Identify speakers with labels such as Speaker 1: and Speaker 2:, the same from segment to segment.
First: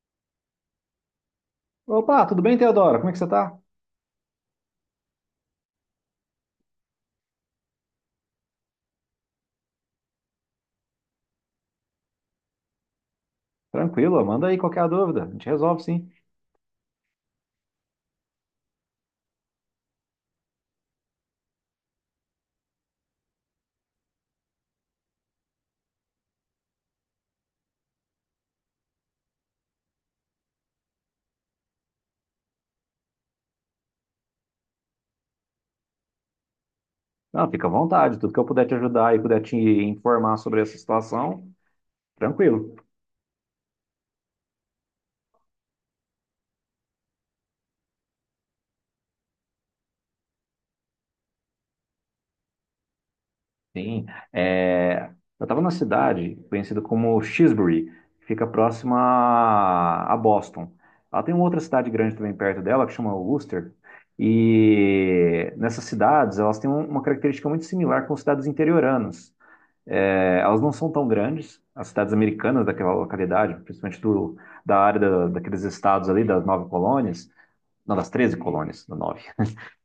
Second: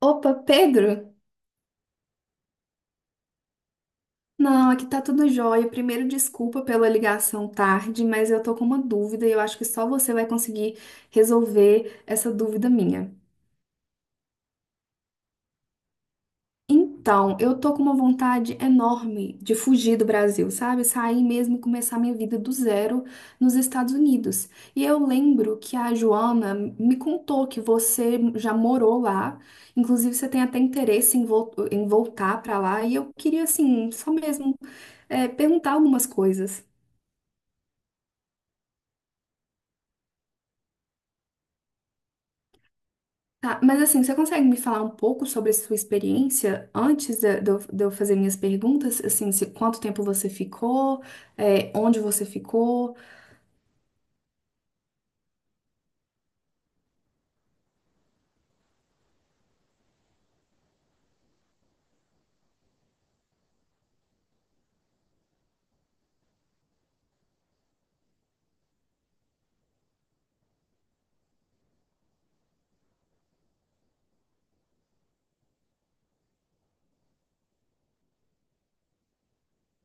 Speaker 1: Opa, Pedro?
Speaker 2: Opa, tudo bem, Teodoro? Como é que você tá?
Speaker 1: Não, aqui tá tudo jóia. Primeiro, desculpa pela ligação tarde, mas eu tô com uma dúvida e eu acho que só você vai conseguir resolver essa dúvida minha.
Speaker 2: Tranquilo, manda aí qualquer dúvida, a gente resolve sim.
Speaker 1: Então, eu tô com uma vontade enorme de fugir do Brasil, sabe? Sair mesmo e começar minha vida do zero nos Estados Unidos. E eu lembro que a Joana me contou que você já morou lá, inclusive você tem até interesse em, em voltar pra lá, e eu queria, assim, só mesmo perguntar algumas coisas.
Speaker 2: Não, fica à vontade, tudo que eu puder te ajudar e puder te informar sobre essa situação, tranquilo.
Speaker 1: Tá, mas assim, você consegue me falar um pouco sobre a sua experiência antes de eu fazer minhas perguntas? Assim, se, quanto tempo você ficou, onde você ficou?
Speaker 2: Sim, é, eu estava numa cidade conhecida como Shrewsbury, que fica próxima a Boston. Ela tem uma outra cidade grande também perto dela, que chama Worcester, e nessas cidades elas têm uma característica muito similar com cidades interioranas. É, elas não são tão grandes, as cidades americanas daquela localidade, principalmente do, da área da, daqueles estados ali, das nove colônias, não, das 13 colônias, da nove,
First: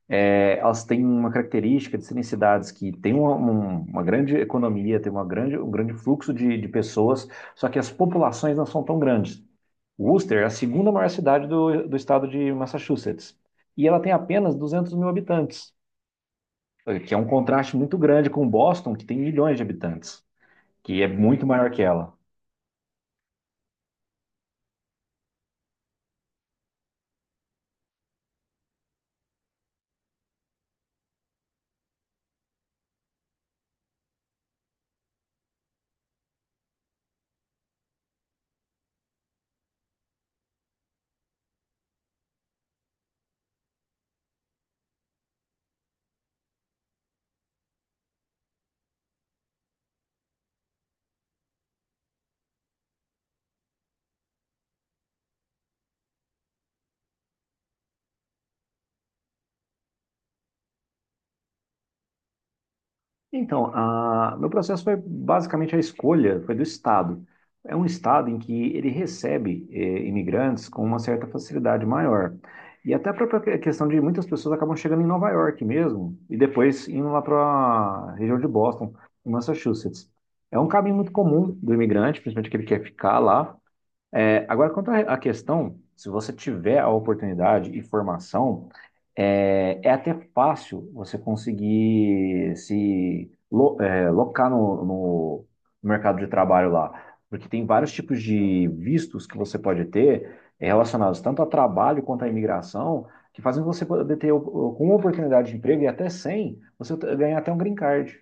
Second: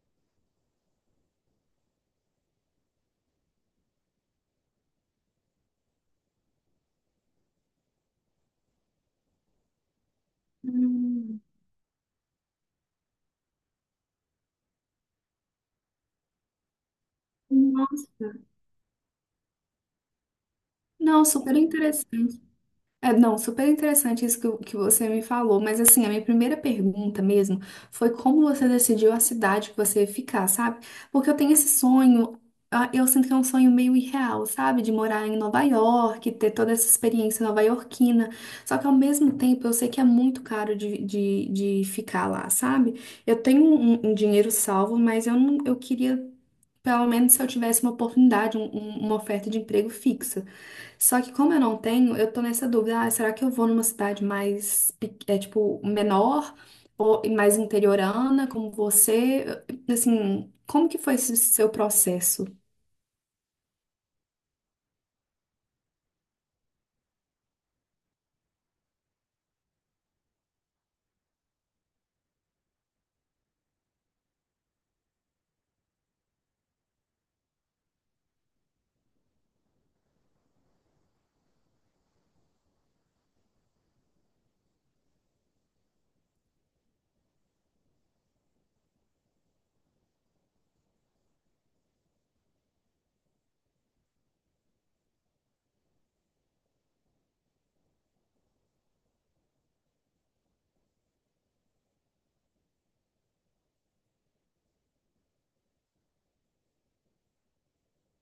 Speaker 2: é, elas têm uma característica de serem cidades que têm uma grande economia, têm uma grande, um grande fluxo de pessoas, só que as populações não são tão grandes. Worcester é a segunda maior
Speaker 1: Hum.
Speaker 2: cidade do estado de Massachusetts, e ela tem apenas 200 mil habitantes, que é um contraste muito
Speaker 1: Nossa,
Speaker 2: grande com Boston, que tem milhões de habitantes, que é
Speaker 1: não,
Speaker 2: muito
Speaker 1: super
Speaker 2: maior que ela.
Speaker 1: interessante. É, não, super interessante isso que, que você me falou, mas assim, a minha primeira pergunta mesmo foi como você decidiu a cidade que você ia ficar, sabe? Porque eu tenho esse sonho, ah, eu sinto que é um sonho meio irreal, sabe? De morar em Nova York, ter toda essa experiência nova-iorquina, só que ao mesmo tempo eu sei que é muito caro de ficar lá, sabe? Eu tenho um dinheiro salvo, mas eu não, eu queria. Pelo menos se eu tivesse uma oportunidade, uma oferta de emprego fixa. Só que como eu não tenho, eu tô nessa dúvida, ah, será que eu vou numa cidade mais, tipo, menor ou mais interiorana, como você? Assim, como que foi esse seu processo?
Speaker 2: Então, meu processo foi basicamente a escolha, foi do Estado. É um Estado em que ele recebe imigrantes com uma certa facilidade maior. E até a própria questão de muitas pessoas acabam chegando em Nova York mesmo, e depois indo lá para a região de Boston, em Massachusetts. É um caminho muito comum do imigrante, principalmente aquele que quer ficar lá. É, agora, quanto à questão, se você tiver a oportunidade e formação, é até fácil você conseguir se locar no mercado de trabalho lá, porque tem vários tipos de vistos que você pode ter relacionados tanto a trabalho quanto à imigração, que fazem você poder ter, com uma oportunidade de emprego e até sem, ganhar até um green card.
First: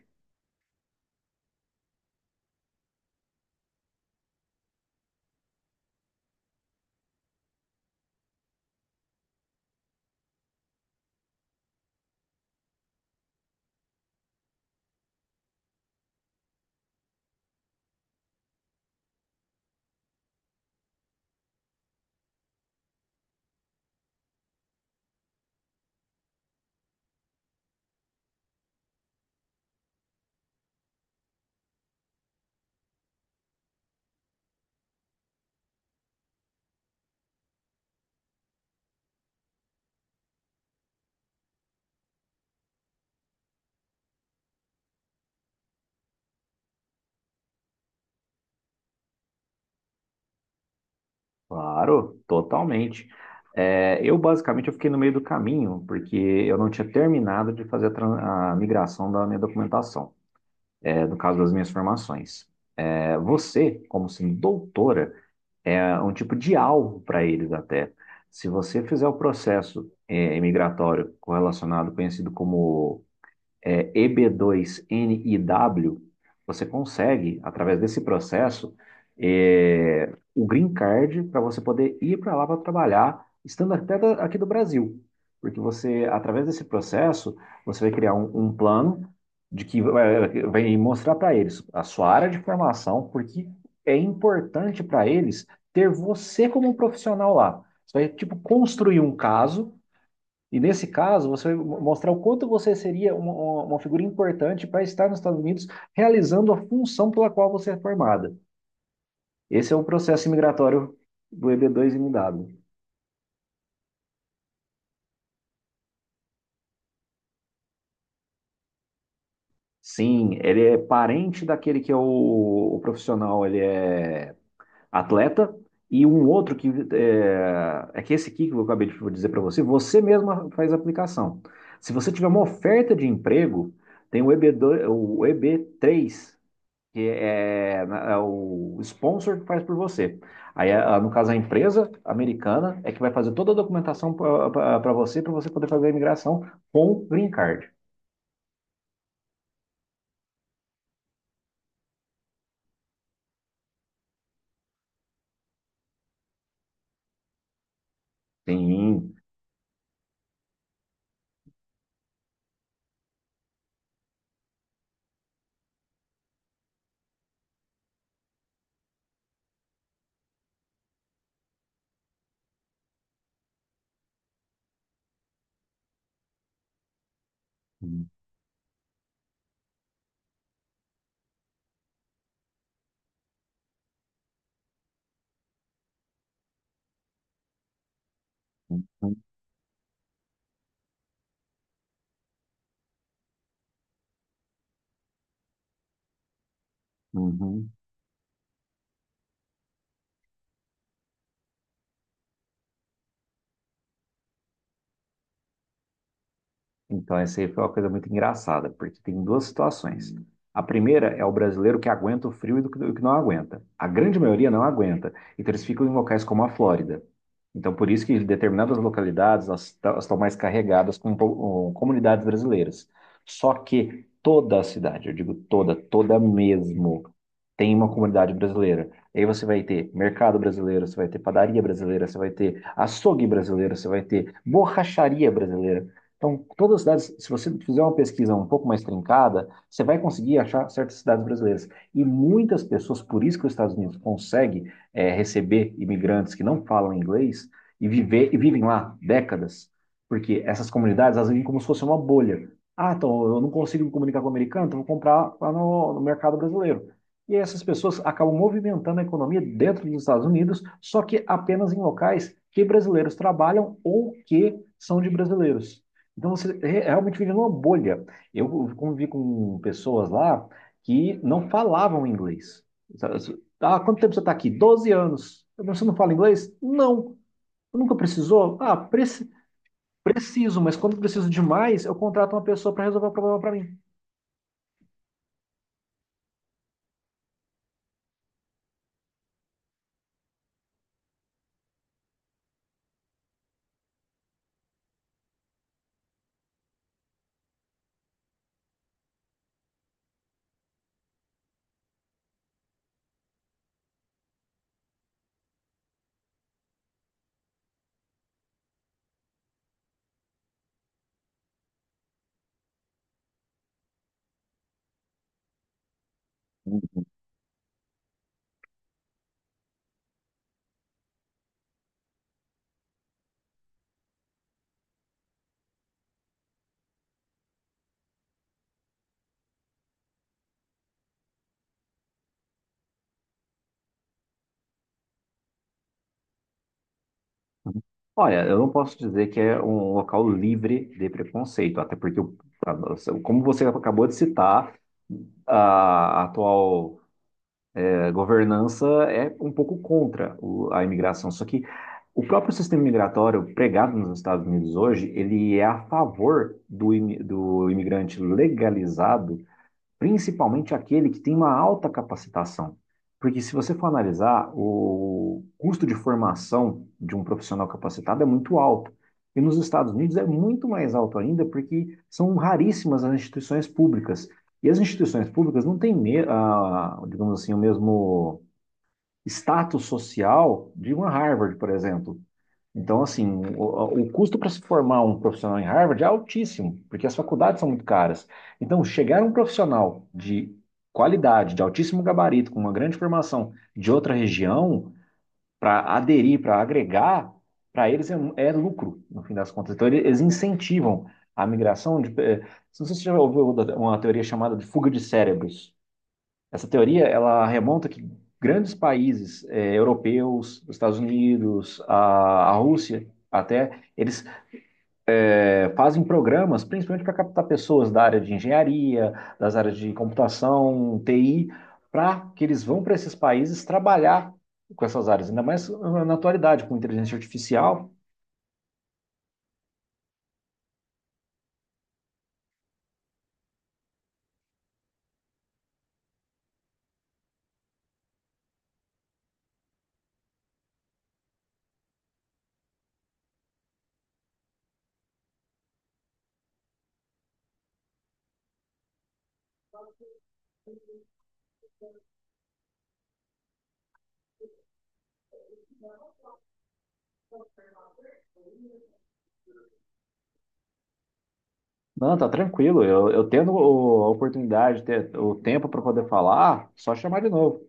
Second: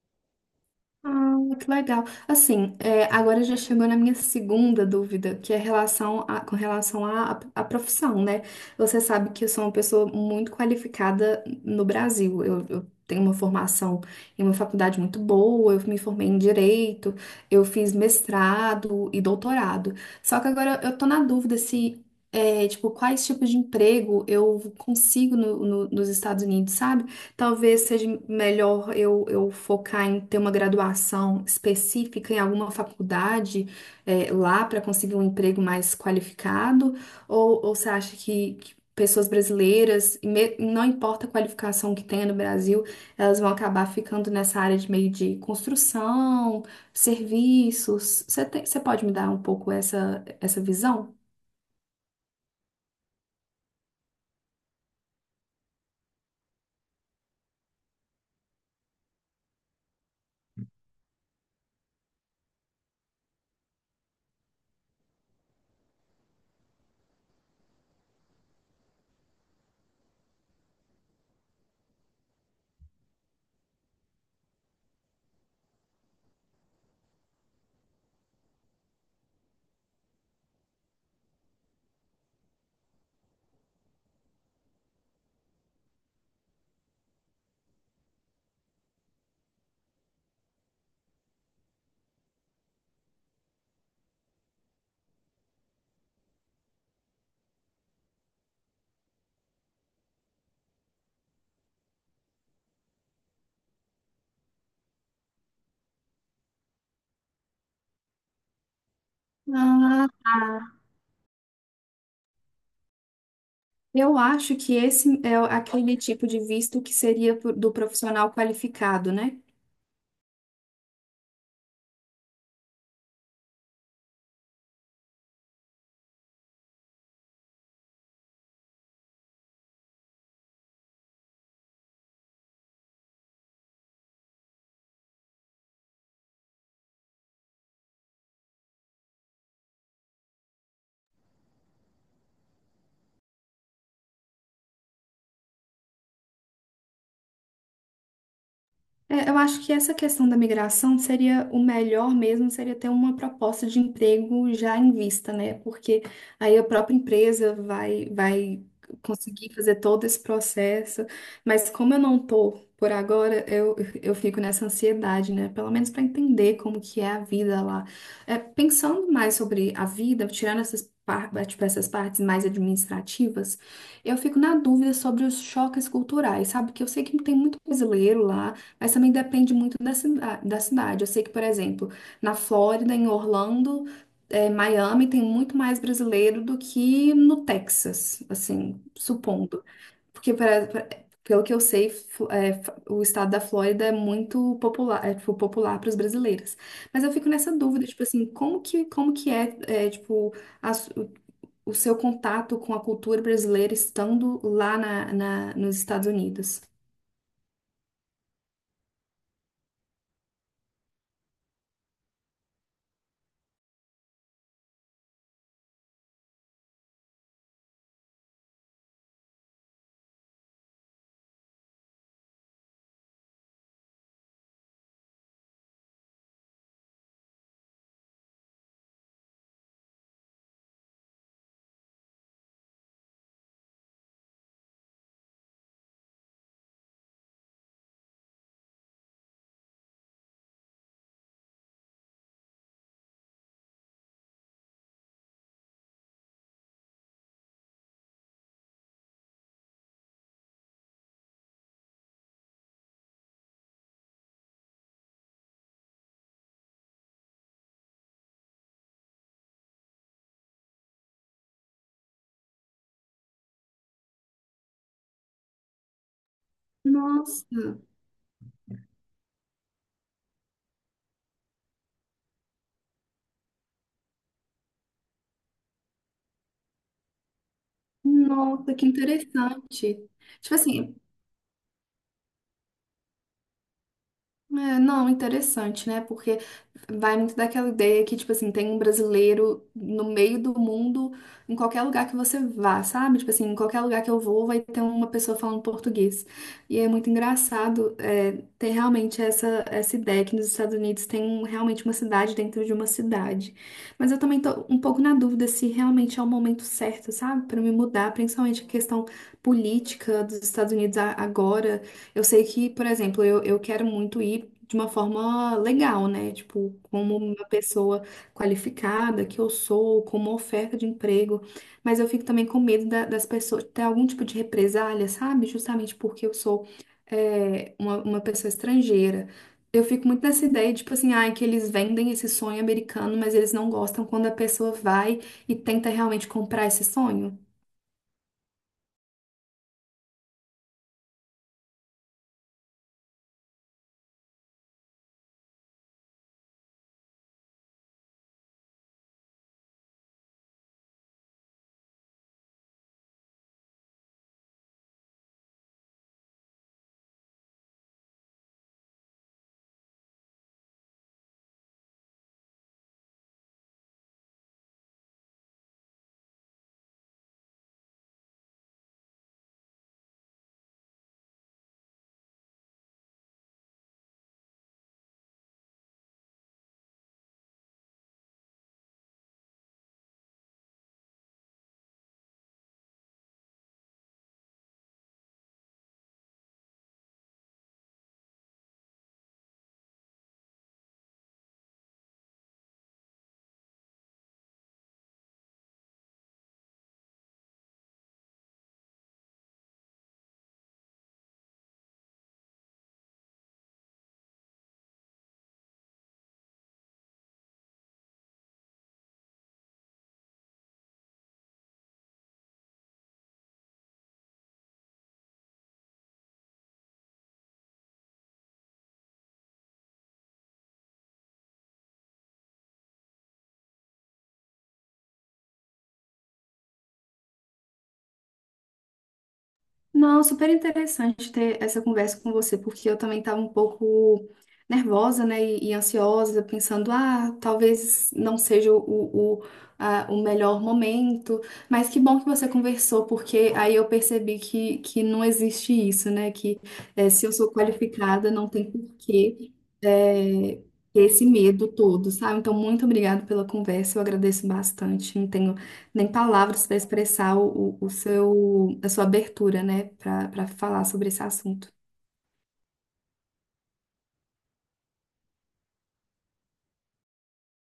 Speaker 1: Ah, que legal. Assim, é, agora já chegou na minha segunda dúvida, que é relação com relação à profissão, né? Você sabe que eu sou uma pessoa muito qualificada no Brasil. Eu tenho uma formação em uma faculdade muito boa, eu me formei em direito, eu fiz mestrado e doutorado. Só que agora eu tô na dúvida se, é, tipo, quais tipos de emprego eu consigo nos Estados Unidos, sabe? Talvez seja melhor eu focar em ter uma graduação específica em alguma faculdade lá para conseguir um emprego mais qualificado? Ou você acha que pessoas brasileiras, não importa a qualificação que tenha no Brasil, elas vão acabar ficando nessa área de meio de construção, serviços? Você pode me dar um pouco essa, essa visão?
Speaker 2: Claro, totalmente. É, eu basicamente eu fiquei no meio do caminho, porque eu não tinha terminado de fazer a migração da minha documentação, no caso das minhas formações. É, você, como sendo doutora, é um tipo de alvo para eles até. Se você fizer o processo imigratório correlacionado, conhecido como EB2NIW, você consegue, através desse processo, o green card para você poder ir para lá para trabalhar, estando até aqui do Brasil. Porque você, através desse processo, você vai criar um plano de que vai mostrar para eles a sua área de formação, porque é importante para eles ter você como um profissional lá. Você vai, tipo, construir um caso e nesse caso, você vai mostrar o quanto você seria uma figura importante para estar nos Estados Unidos realizando a função pela qual você é formada. Esse é o
Speaker 1: Ah,
Speaker 2: processo
Speaker 1: tá.
Speaker 2: imigratório do EB2MW.
Speaker 1: Eu acho que esse é aquele tipo de visto que seria do profissional qualificado, né?
Speaker 2: Sim, ele é parente daquele que é o profissional, ele é atleta, e um outro que é que esse aqui que eu acabei de dizer para você, você mesma faz a aplicação. Se você tiver uma oferta de emprego, tem o EB2, o EB3, que é o sponsor que faz por você. Aí, no caso, a empresa americana é que vai fazer toda a documentação para você poder fazer a imigração com o green card.
Speaker 1: É, eu acho que essa questão da migração seria o melhor mesmo, seria ter uma proposta de emprego já em vista, né? Porque aí a própria empresa vai
Speaker 2: Sim.
Speaker 1: conseguir fazer todo esse processo. Mas como eu não tô por agora, eu fico nessa ansiedade, né? Pelo menos para entender como que é a vida lá. É, pensando mais sobre a vida, tirando essas, tipo, essas partes mais administrativas, eu fico na dúvida sobre os choques culturais, sabe? Que eu sei que tem muito
Speaker 2: Uhum.
Speaker 1: brasileiro lá. Mas também depende muito da, da cidade. Eu sei que, por exemplo, na Flórida, em Orlando, Miami, tem muito mais brasileiro do que no Texas, assim,
Speaker 2: Uhum.
Speaker 1: supondo. Porque, pelo que eu sei, o estado da Flórida é muito popular, é, tipo, popular para os brasileiros. Mas eu fico nessa
Speaker 2: Uhum.
Speaker 1: dúvida, tipo assim, como que é, eh, tipo, a su- o seu contato com a cultura brasileira estando lá na, nos Estados Unidos?
Speaker 2: Então, essa aí foi uma coisa muito engraçada, porque tem duas situações. A primeira é o brasileiro que aguenta o frio e do que não aguenta. A grande maioria não aguenta. Então, eles ficam em locais como a Flórida. Então, por isso que determinadas localidades elas estão mais carregadas com, com comunidades brasileiras. Só que toda a cidade, eu digo toda, toda mesmo, tem uma comunidade brasileira. Aí você vai ter mercado brasileiro, você vai ter padaria brasileira, você vai ter açougue brasileiro, você vai ter borracharia brasileira. Então, todas as cidades, se você fizer uma pesquisa um pouco mais trincada, você vai conseguir achar certas cidades brasileiras. E muitas pessoas, por isso que os Estados Unidos consegue receber imigrantes que não falam inglês e e vivem lá décadas, porque essas comunidades, elas vivem como se fosse uma bolha. Ah, então eu não consigo me comunicar com o americano, então eu vou comprar lá no mercado brasileiro. E essas pessoas acabam movimentando a economia dentro dos Estados Unidos, só que apenas em locais que brasileiros trabalham ou que são de brasileiros. Então você realmente vive numa
Speaker 1: Nossa.
Speaker 2: bolha. Eu convivi com pessoas lá que não falavam inglês. Sabe, assim, "Ah, quanto tempo você está aqui?" "12 anos." Eu, "Mas você não fala inglês?" "Não." "Nunca precisou?"
Speaker 1: Nossa,
Speaker 2: "Ah,
Speaker 1: que interessante. Tipo
Speaker 2: preciso, mas
Speaker 1: assim,
Speaker 2: quando preciso demais, eu contrato uma pessoa para resolver o problema para mim."
Speaker 1: é, não, interessante, né? Porque vai muito daquela ideia que, tipo assim, tem um brasileiro no meio do mundo, em qualquer lugar que você vá, sabe? Tipo assim, em qualquer lugar que eu vou, vai ter uma pessoa falando português. E é muito engraçado, é, ter realmente essa, essa ideia que nos Estados Unidos tem realmente uma cidade dentro de uma cidade. Mas eu também tô um pouco na dúvida se realmente é o momento certo, sabe? Para me mudar, principalmente a questão política dos Estados Unidos agora. Eu sei que, por exemplo, eu quero muito ir de uma forma legal, né? Tipo, como uma pessoa qualificada que eu sou, como oferta de emprego. Mas eu fico também com medo das pessoas ter algum tipo de represália, sabe? Justamente porque eu sou, é, uma pessoa estrangeira. Eu fico muito nessa ideia, tipo assim, ai, que eles vendem esse sonho americano, mas eles não gostam quando a pessoa vai e tenta realmente comprar esse sonho.
Speaker 2: Olha, eu não posso dizer que é um local livre de preconceito, até porque, como você acabou de citar, a atual governança é um pouco contra a imigração. Só que o próprio sistema migratório pregado nos Estados Unidos hoje, ele é a favor do imigrante legalizado, principalmente aquele que tem uma alta capacitação. Porque se você for analisar, o custo de formação de um profissional capacitado é muito alto. E nos Estados Unidos é muito mais alto ainda, porque são raríssimas as instituições públicas. E as instituições públicas não têm, ah, digamos assim, o mesmo status social de uma Harvard, por exemplo. Então, assim, o custo para se formar um profissional em Harvard é altíssimo, porque as faculdades são muito caras. Então, chegar um profissional de qualidade, de altíssimo gabarito, com uma grande formação de outra região, para aderir, para agregar, para eles é lucro, no fim das contas. Então, eles incentivam a migração de. Não sei se você já ouviu uma teoria chamada de fuga de cérebros. Essa teoria ela remonta que grandes países europeus, os Estados Unidos, a Rússia, até eles fazem programas, principalmente para captar pessoas da área de engenharia, das áreas de computação, TI, para que eles vão para esses países trabalhar com essas áreas, ainda mais ah, na atualidade com inteligência artificial.
Speaker 1: Não, super interessante ter essa conversa com você, porque eu também estava um pouco nervosa, né, e ansiosa, pensando, ah, talvez não seja o melhor momento, mas que bom que você conversou, porque aí eu percebi que não existe isso, né, que eh, se eu sou qualificada, não tem porquê eh, ter esse medo todo, sabe? Então, muito obrigada pela conversa, eu agradeço bastante, não tenho nem palavras para expressar o seu, a sua abertura, né, para para falar sobre esse assunto.
Speaker 2: Não, tá tranquilo. Eu tendo a oportunidade, ter o tempo para poder falar, só chamar de novo.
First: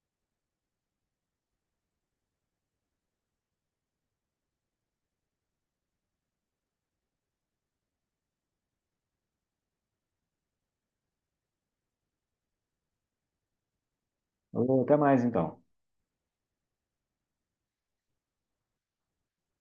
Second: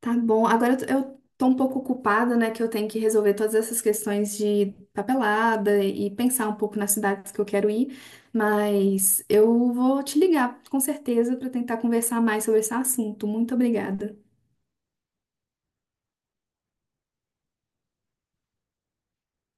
Speaker 1: Tá bom, agora eu tô um pouco ocupada, né, que eu tenho que resolver todas essas questões de papelada e pensar um pouco nas cidades que eu quero ir, mas eu vou te ligar, com certeza, para tentar conversar mais sobre esse assunto. Muito obrigada.
Speaker 2: Ô, até mais então.